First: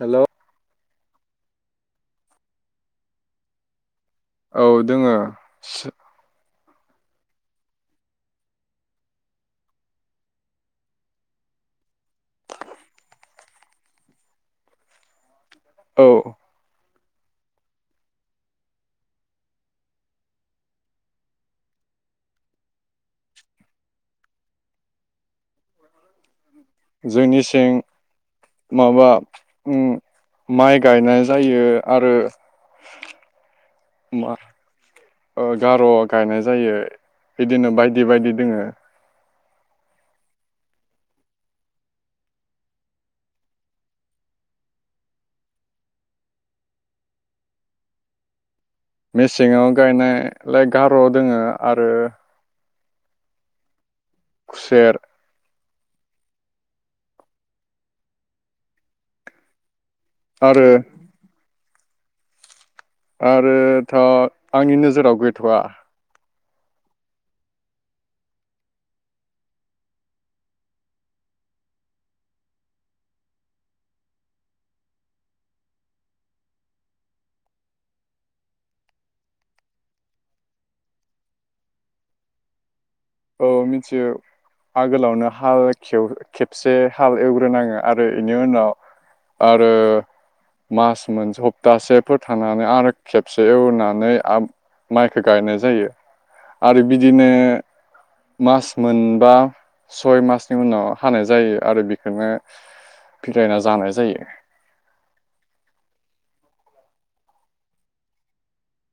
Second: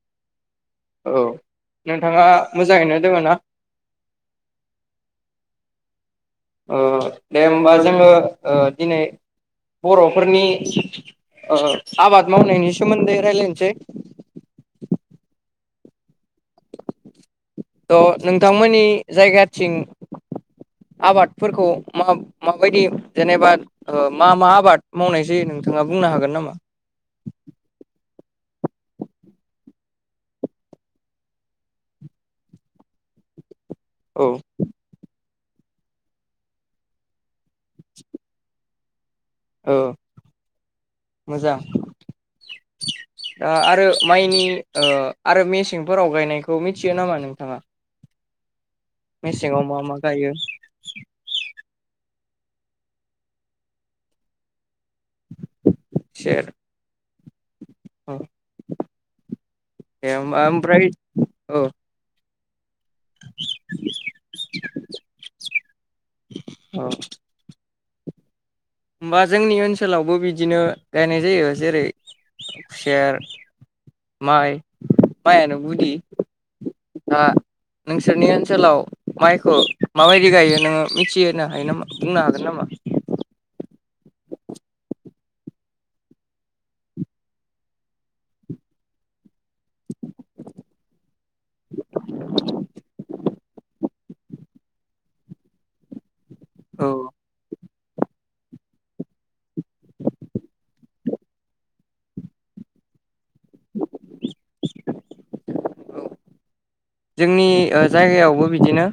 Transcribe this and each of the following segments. Hello. औ नोंथाङा मोजाङैनो दोङ ना? औ दोङो। ओ दे होमबा जोङो ओ दिनै बर'फोरनि ओ आबाद मावनायनि सोमोन्दै रायलायनोसै। औ। थ‌ नोंथांमोननि जायगाथिं आबादफोरखौ मा-माबायदि जेनेबा ओ मा मा आबाद मावनाय जायो नोंथाङा बुंनो हागोन नामा? जोंनिसिं माबा माइ गायनाय जायो आरो औ मा ओ गार गायनाय जायो। बिदिनो बायदि बायदि दोङो। औ मोजां दा आरो माइनि ओ आरो मेसेंफोराव गायनायखौ मिथियो नामा नोंथाङा? मेसेङाव मा मा गायनाय गायो लाइक गार दङो। आरो। खुसेर। सेर। अ। [unintelligible] आरो ओमफ्राय। औ। आरो थ आंनि नोजोराव गैथआ। अ। होनबा जोंनि ओनसोलावबो बिदिनो गायनाय जायो जेरै खुसेर माइ माइआनो गुदि दा नोंसोरनि ओनसोलाव माइखौ माबायदि गायो नोङो मिथिहोनो हायो नामा बुंनो हागोन नामा? औ मिथियो आगोलावनो हाल खेबसे हाल एवग्रोनाङो आरो इनि उनाव आरो मास मोनसे सप्तासेफोर थानानै आरो खेबसे एवनानै माइखौ गायनाय जायो। आरो औ बिदिनो। मास मोनबा सय मासनि उनाव हानाय जायो आरो बेखौनो फिलायना जानाय जायो। जोंनि ओ जायगायावबो बिदिनो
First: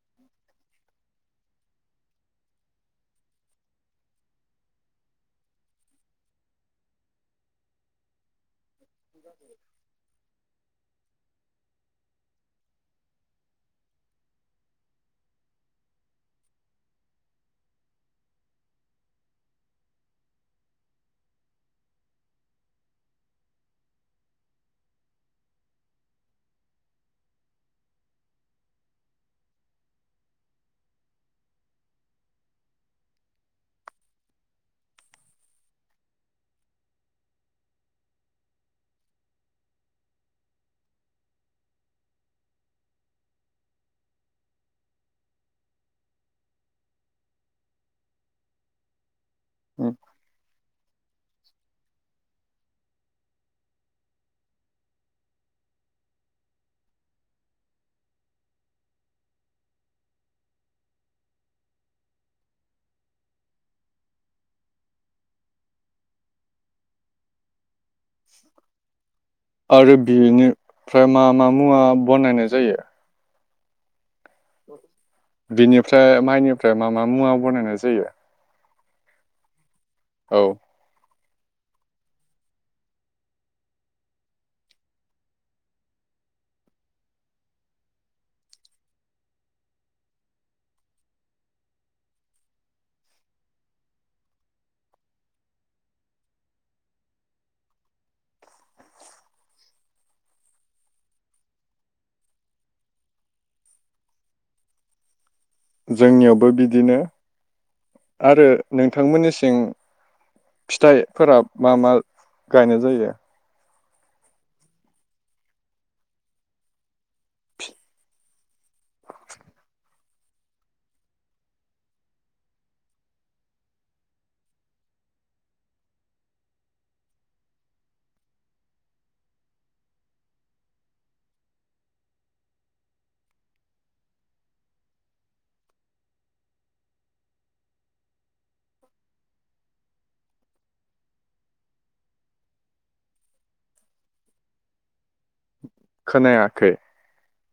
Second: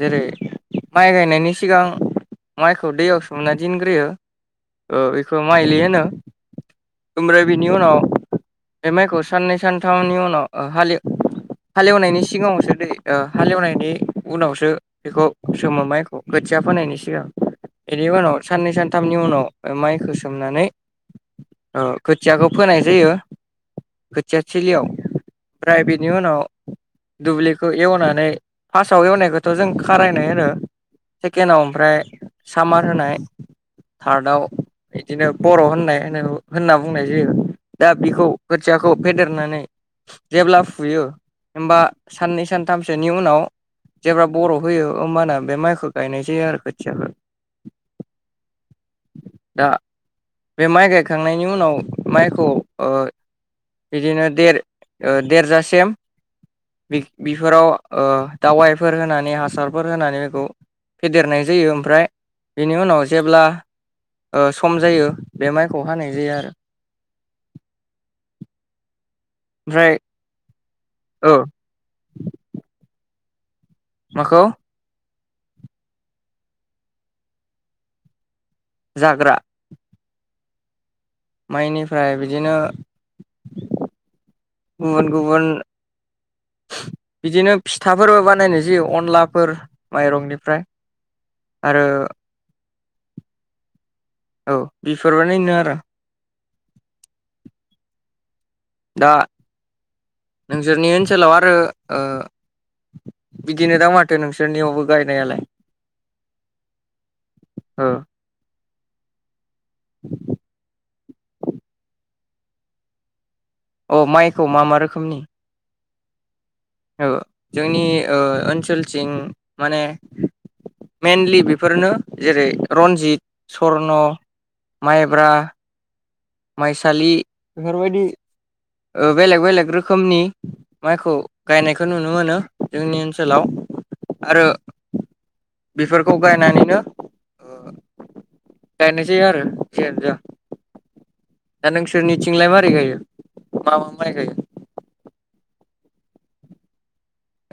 जेरै माइ गायनायनि सिगां माइखौ दैयाव सोमना दिनग्रोयो ओ बेखौ माइलि होनो। ओमफ्राय बिनि उनाव बे माइखौ साननै सानथामनि उनाव हाले हालेवनायनि सिगाङावसो दै हालेवनायनि उनावसो बेखौ सोमो माइखौ खोथिया फोनायनि सिगां बेनि उनाव साननै सानथामनि उनाव माइखौ सोमनानै। ओ खोथियाखौ फोनाय जायो खोथिया थिलियाव ओमफ्राय बेनि उनाव दुब्लिखौ एवनानै फार्स्टआव एवनायखौथ जों खारायनाय होनो सेकेण्डआव ओमफ्राय सामार होनाय टार्दआव बर होननाय होनो। होनना बुंनाय जायो दा बेखौ खोथियाखौ फेदेरनानै जेब्ला फुयो होनबा साननै सानथामसोनि उनाव जेब्ला बर होयो होमबाना बे माइखौ गायनाय जायो आरो खोथियाखौ। दा बे माइ गाय खांनायनि उनाव माइखौ ओ बिदिनो देर ओ देरजासिम बि-बिफोराव ओ दावाइफोर होनानै हासारफोर होनानै बेखौ फेदेरनाय जायो ओमफ्राय बेनि उनाव जेब्ला। ओ सम जायो बे माइखौ हानाय जायो आरो। [inaudible] ओमफ्राय आरो बिनिफ्राय मा ओ मा मुवा बानायनाय जायो? माखौ बिनिफ्राय माइनिफ्राय मा मा मुवा बानायनाय जायो। जाग्रा औ माइनिफ्राय बिदिनो गुबुन गुबुन बिदिनो फिथाफोरबो बानायबो जायो अनलाफोर माइरंनिफ्राय आरो औ बेफोर बानायनो आरो दा नोंसोरनि ओनसोलाव आरो ओ बिदिनो दा माथो नोंसोरनियावबो गायनायालाय। जोंनियावबो बिदिनो ओ आरो नोंथांमोननि सिं [inaudible] फिथाइफोरा मा मा गायनाय जायो? अ माइखौ मा मा रोखोमनि? ओ जोंनि ओ ओनसोलथिं माने मेइनलि बेफोरनो जेरै रन्जित, सर्न, माइब्रा माइसालि बेफोरबायदि बेलेग बेलेग रोखोमनि माइखौ गायनायखौ नुनो मोनो जोंनि ओनसोलाव आरो बेफोरखौ गायनानैनो गायनाय जायो आरो जियानो जा दा नोंसोरनिथिंलाय मारै गायो मा मा माइ गायो? खोनायाखै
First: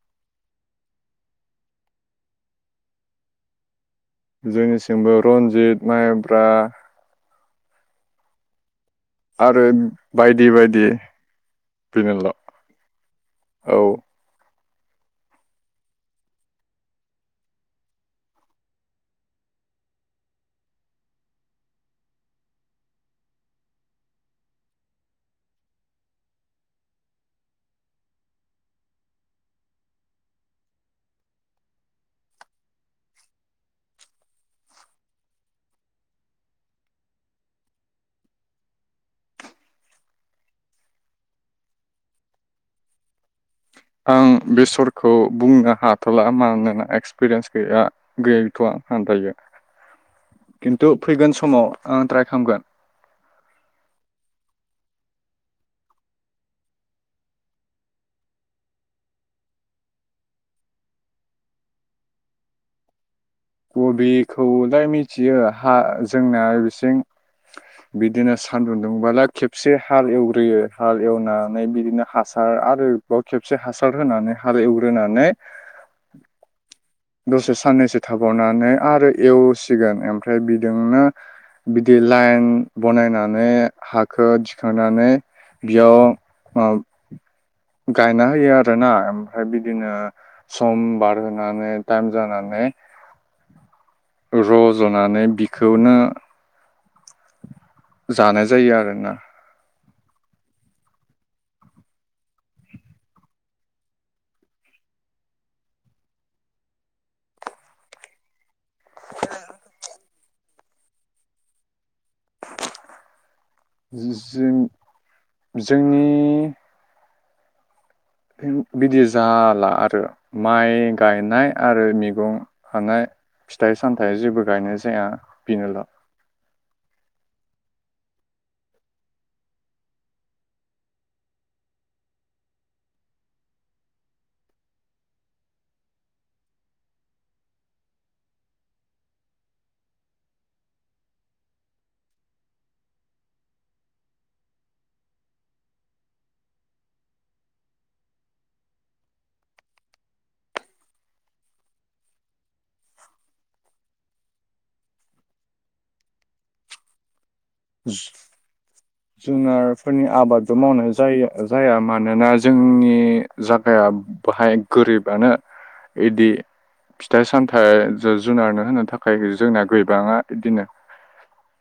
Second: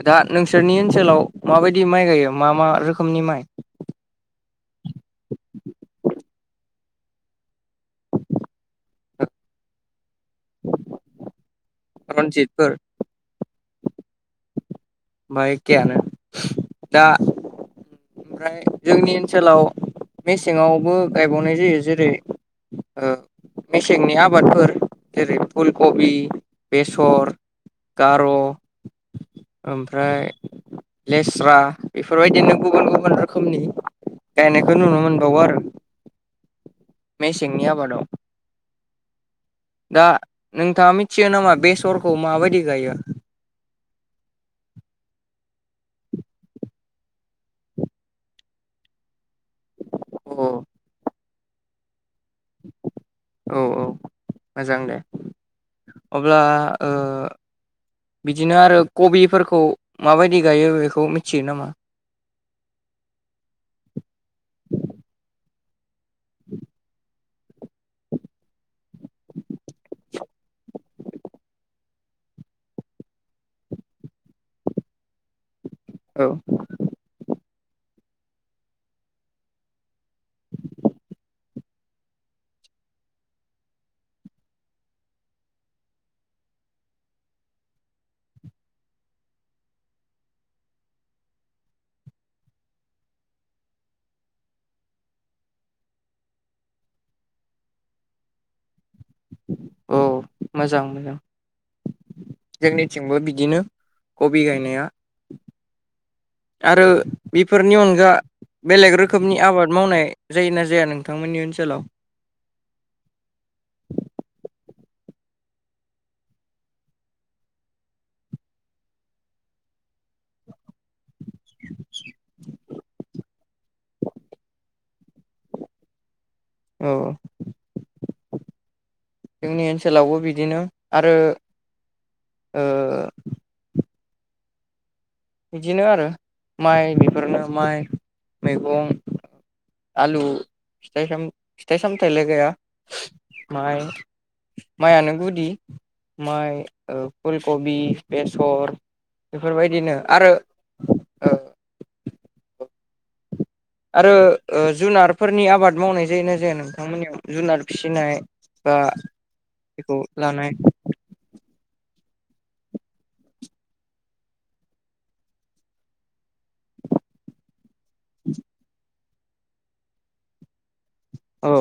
दा नोंसोरनि ओनसोलाव माबायदि माइ गायो मा मा रोखोमनि माइ? जोंनिथिंबो रन्जित, माइब्रा आरो बायदि बायदि। बेनोल रनजितफोर औ होमबा एखेयानो दा ओमफ्राय जोंनि ओनसोलाव मेसेङावबो गायबावनाय जायो जेरै ओ मेसेंनि आबादफोर जेरै फुल कबि, बेसर गार ओमफ्राय लेस्रा बेफोरबायदिनो गुबुन गुबुन फोर रोखोमनि गायनायखौ नुनो मोनबावो आरो मेसेंनि आबादाव दा नोंथाङा मिथियो नामा बेसरखौ माबायदि गायो। आं बेसरखौ बुंनो हाथला मानोना एक्सपिरियेन्स गैया गैयैथ'आ आं दायो। अ खिन्थु फैगोन समाव आं‌ ट्राइ खामगोन। औ औ मोजां दे अब्ला ओ बिदिनो आरो कबिफोरखौ माबायदि गायो बेखौ मिथियो नामा? कबिखौलाय मिथियो हा जोंना बिसिं बिदिनो सानदुं दुंबालाय खेबसे हाल एवग्रोयो हाल एवनानै बिदिनो हासार आरोबाव खेबसे हासार होनानै हाल एवग्रोनानै औ दसे साननैसो थाबावनानै आरो एवसिगोन ओमफ्राय बिजोंनो बिदि लाइन बनायनानै हाखो दिखांनानै बियाव ओ गायना होयो आरोना ओमफ्राय बिदिनो सम बारहोनानै टाइम जानानै रजनानै बिखौनो जानाय जायो आरोना औ मोजां मोजां जोंनिथिंबो बिदिनो कबि गायनाया आरो बेफोरनि अनगा बेलेग रोखोमनि आबाद मावनाय जायोना जाया नोंथांमोननि ओनसोलाव जों-जोंनि [unintelligible] बिदि जाला आरो माइ गायनाय आरो मैगं हानाय। फिथाइ सामथायाइ जेबो गायनाय जाया बेनोल। औ जोंनि ओनसोलावबो बिदिनो आरो। बिदिनो आरो माइ बेफोरनो माइ मैगं आलु फिथाइ साम फिथाइ सामथायलाय गाया माइ माइयानो गुदि माइ फुल कबि बेसर बेफोरबायदिनो। आरो औ। आरो जुनारफोरनि आबाद मावनाय जायोना जाया नोंथांमोननियाव। जुनार फिसिनाय [unintelligible] बा बेखौ जुनारफोरनि लानाय आबादबो मावनाय जायो। जाया मानोना जोंनि जागाया बाहाय गोरिबानो बिदि फिथाइ सामथाइ जिब जुनारनो होनो थाखाय जोंना गोबाङा बिदिनो। औ।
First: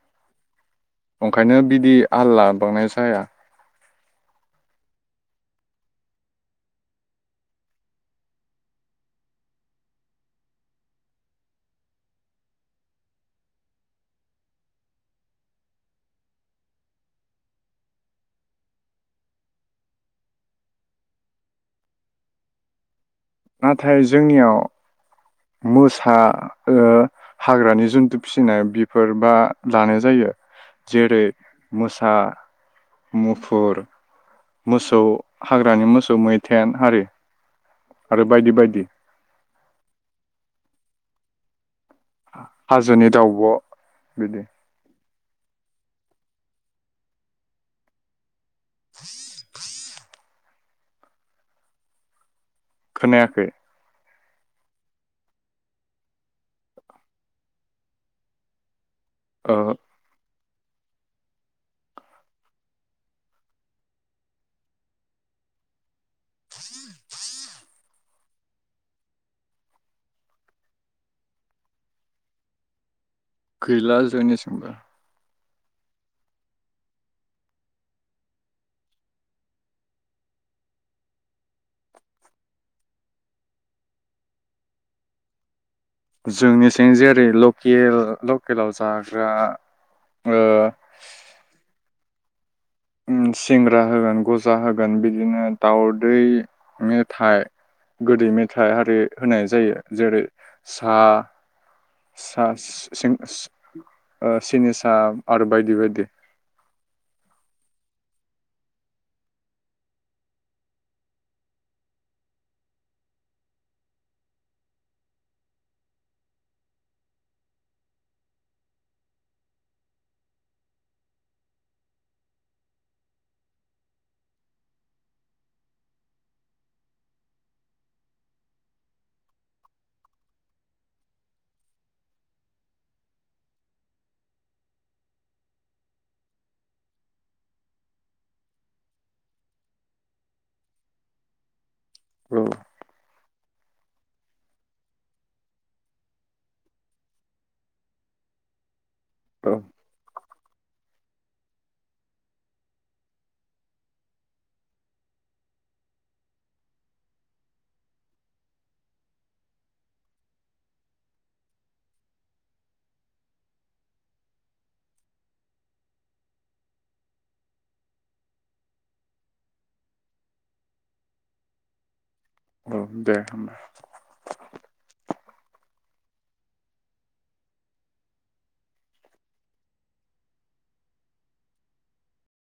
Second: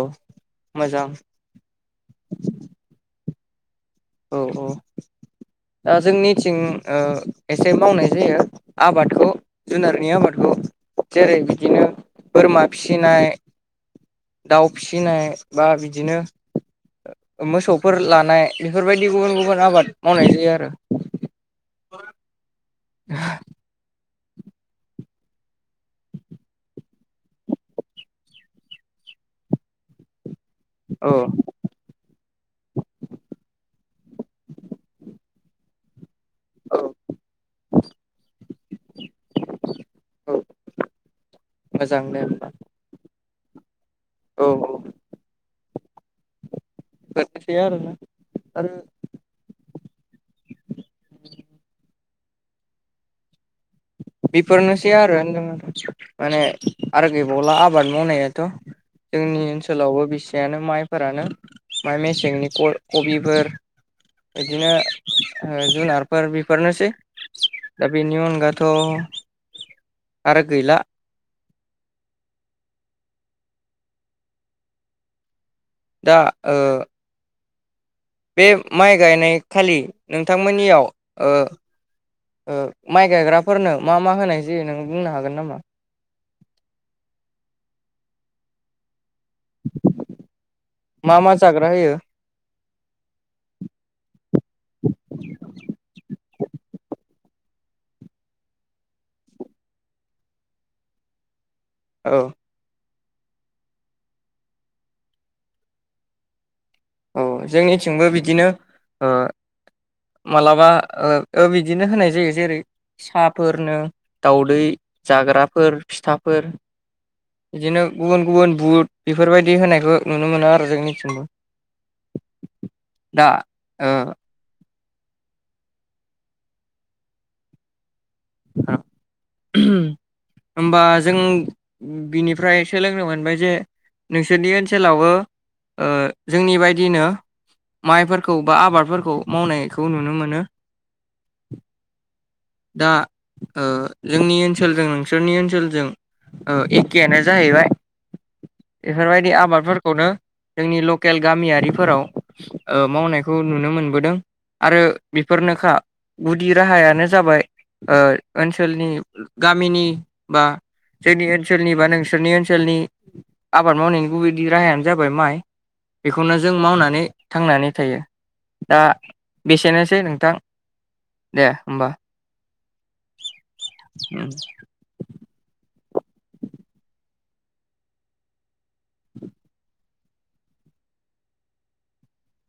मोजां ओंखायनो बिदि आल लाबावनाय जाया। औ औ दा जोंनिथिं एसे मावनाय जायो आबादखौ जुनारनि आबादखौ जेरै बिदिनो बोरमा फिसिनाय दाउ फिसिनाय बा बिदिनो मोसौफोर लानाय बेफोरबायदि गुबुन गुबुन आबाद मावनाय जायो आरो। नाथाय। जोंनियाव मोसा ओ हाग्रानि जन्थु फिसिनाय बेफोरबा लानाय जायो। औ जेरै मोसा मुफुर मोसौ हाग [unintelligible] मैथेन हारि। आरो बायदि बायदि। मोजांनो होमा अ औ औ। [unintelligible] आरोना। आरो। खोनायाखै। बेफोरनोसै आरो होनदों माने आरो गैबावला आबाद मावनायाथ जोंनि ओ ओनसोलावबो बेसे फानो माइफोरानो माइ मेसेंनि खबिफोर बिदिनो जुनार फोर बेफोरनोसै। दा बेनि अनगा। थ आरो गैला। खैला जयनिसिंबा दा ओ बे माइ गायनायखालि नोंथांमोननियाव माइ गायग्राफोरनो मा मा होनाय जायो नों बुंनो हागोन नामा? जोंनिथिं जेरै लकेल लकेलाव जा थ्रा ओ मा मा जाग्रा होयो ओम सिंग्रा होगोन गजा होगोन बिदिनो दाउदै मेथाइ गोदै मेथाइ आरि होनाय जायो जेरै साहा औ सा। सिं सि ओ सिनिसा आरो बायदि बायदि औ जोंनिथिंबो बिदिनो ओ मालाबा ओ बिदिनो होनाय जायो जेरै- साहाफोरनो दाउदै जाग्राफोर फिथाफोर बिदिनो गुबुन गुबुन बुट बेफोरबायदि होनायखौ नुनो मोनो आरो जोंनिथिंबो। दा ओ हा [unintelligible] होमबा जों बिनिफ्राय सोलोंनो मोनबाय जे नोंसोरनि ओनसोलावबो ओ जोंनि बायदिनो माइफोरखौ बा आबादफोरखौ मावनायखौ नुनो मोनो। [inaudible] औ दा ओ जोंनि ओनसोलजों नोंसोरनि ओनसोलजों ओ एखेआनो जाहैबाय। बेफोरबायदि औ आबादफोरखौनो जोंनि लकेल गामियारिफोराव ओ मावनायखौ नुनो मोनबोदों आरो बेफोरनोखा गुदि राहायानो जाबाय ओ ओनसोलनि गामिनि बा जोंनि ओनसोलनि बा नोंसोरनि ओनसोलनि आबाद मावनायनि गुबै राहायानो जाबाय माइ बेखौनो जों मावनानै थांनानै थायो दा बेसेनोसै नोंथां दे होमबा। औ दे होनबा। [inaudible]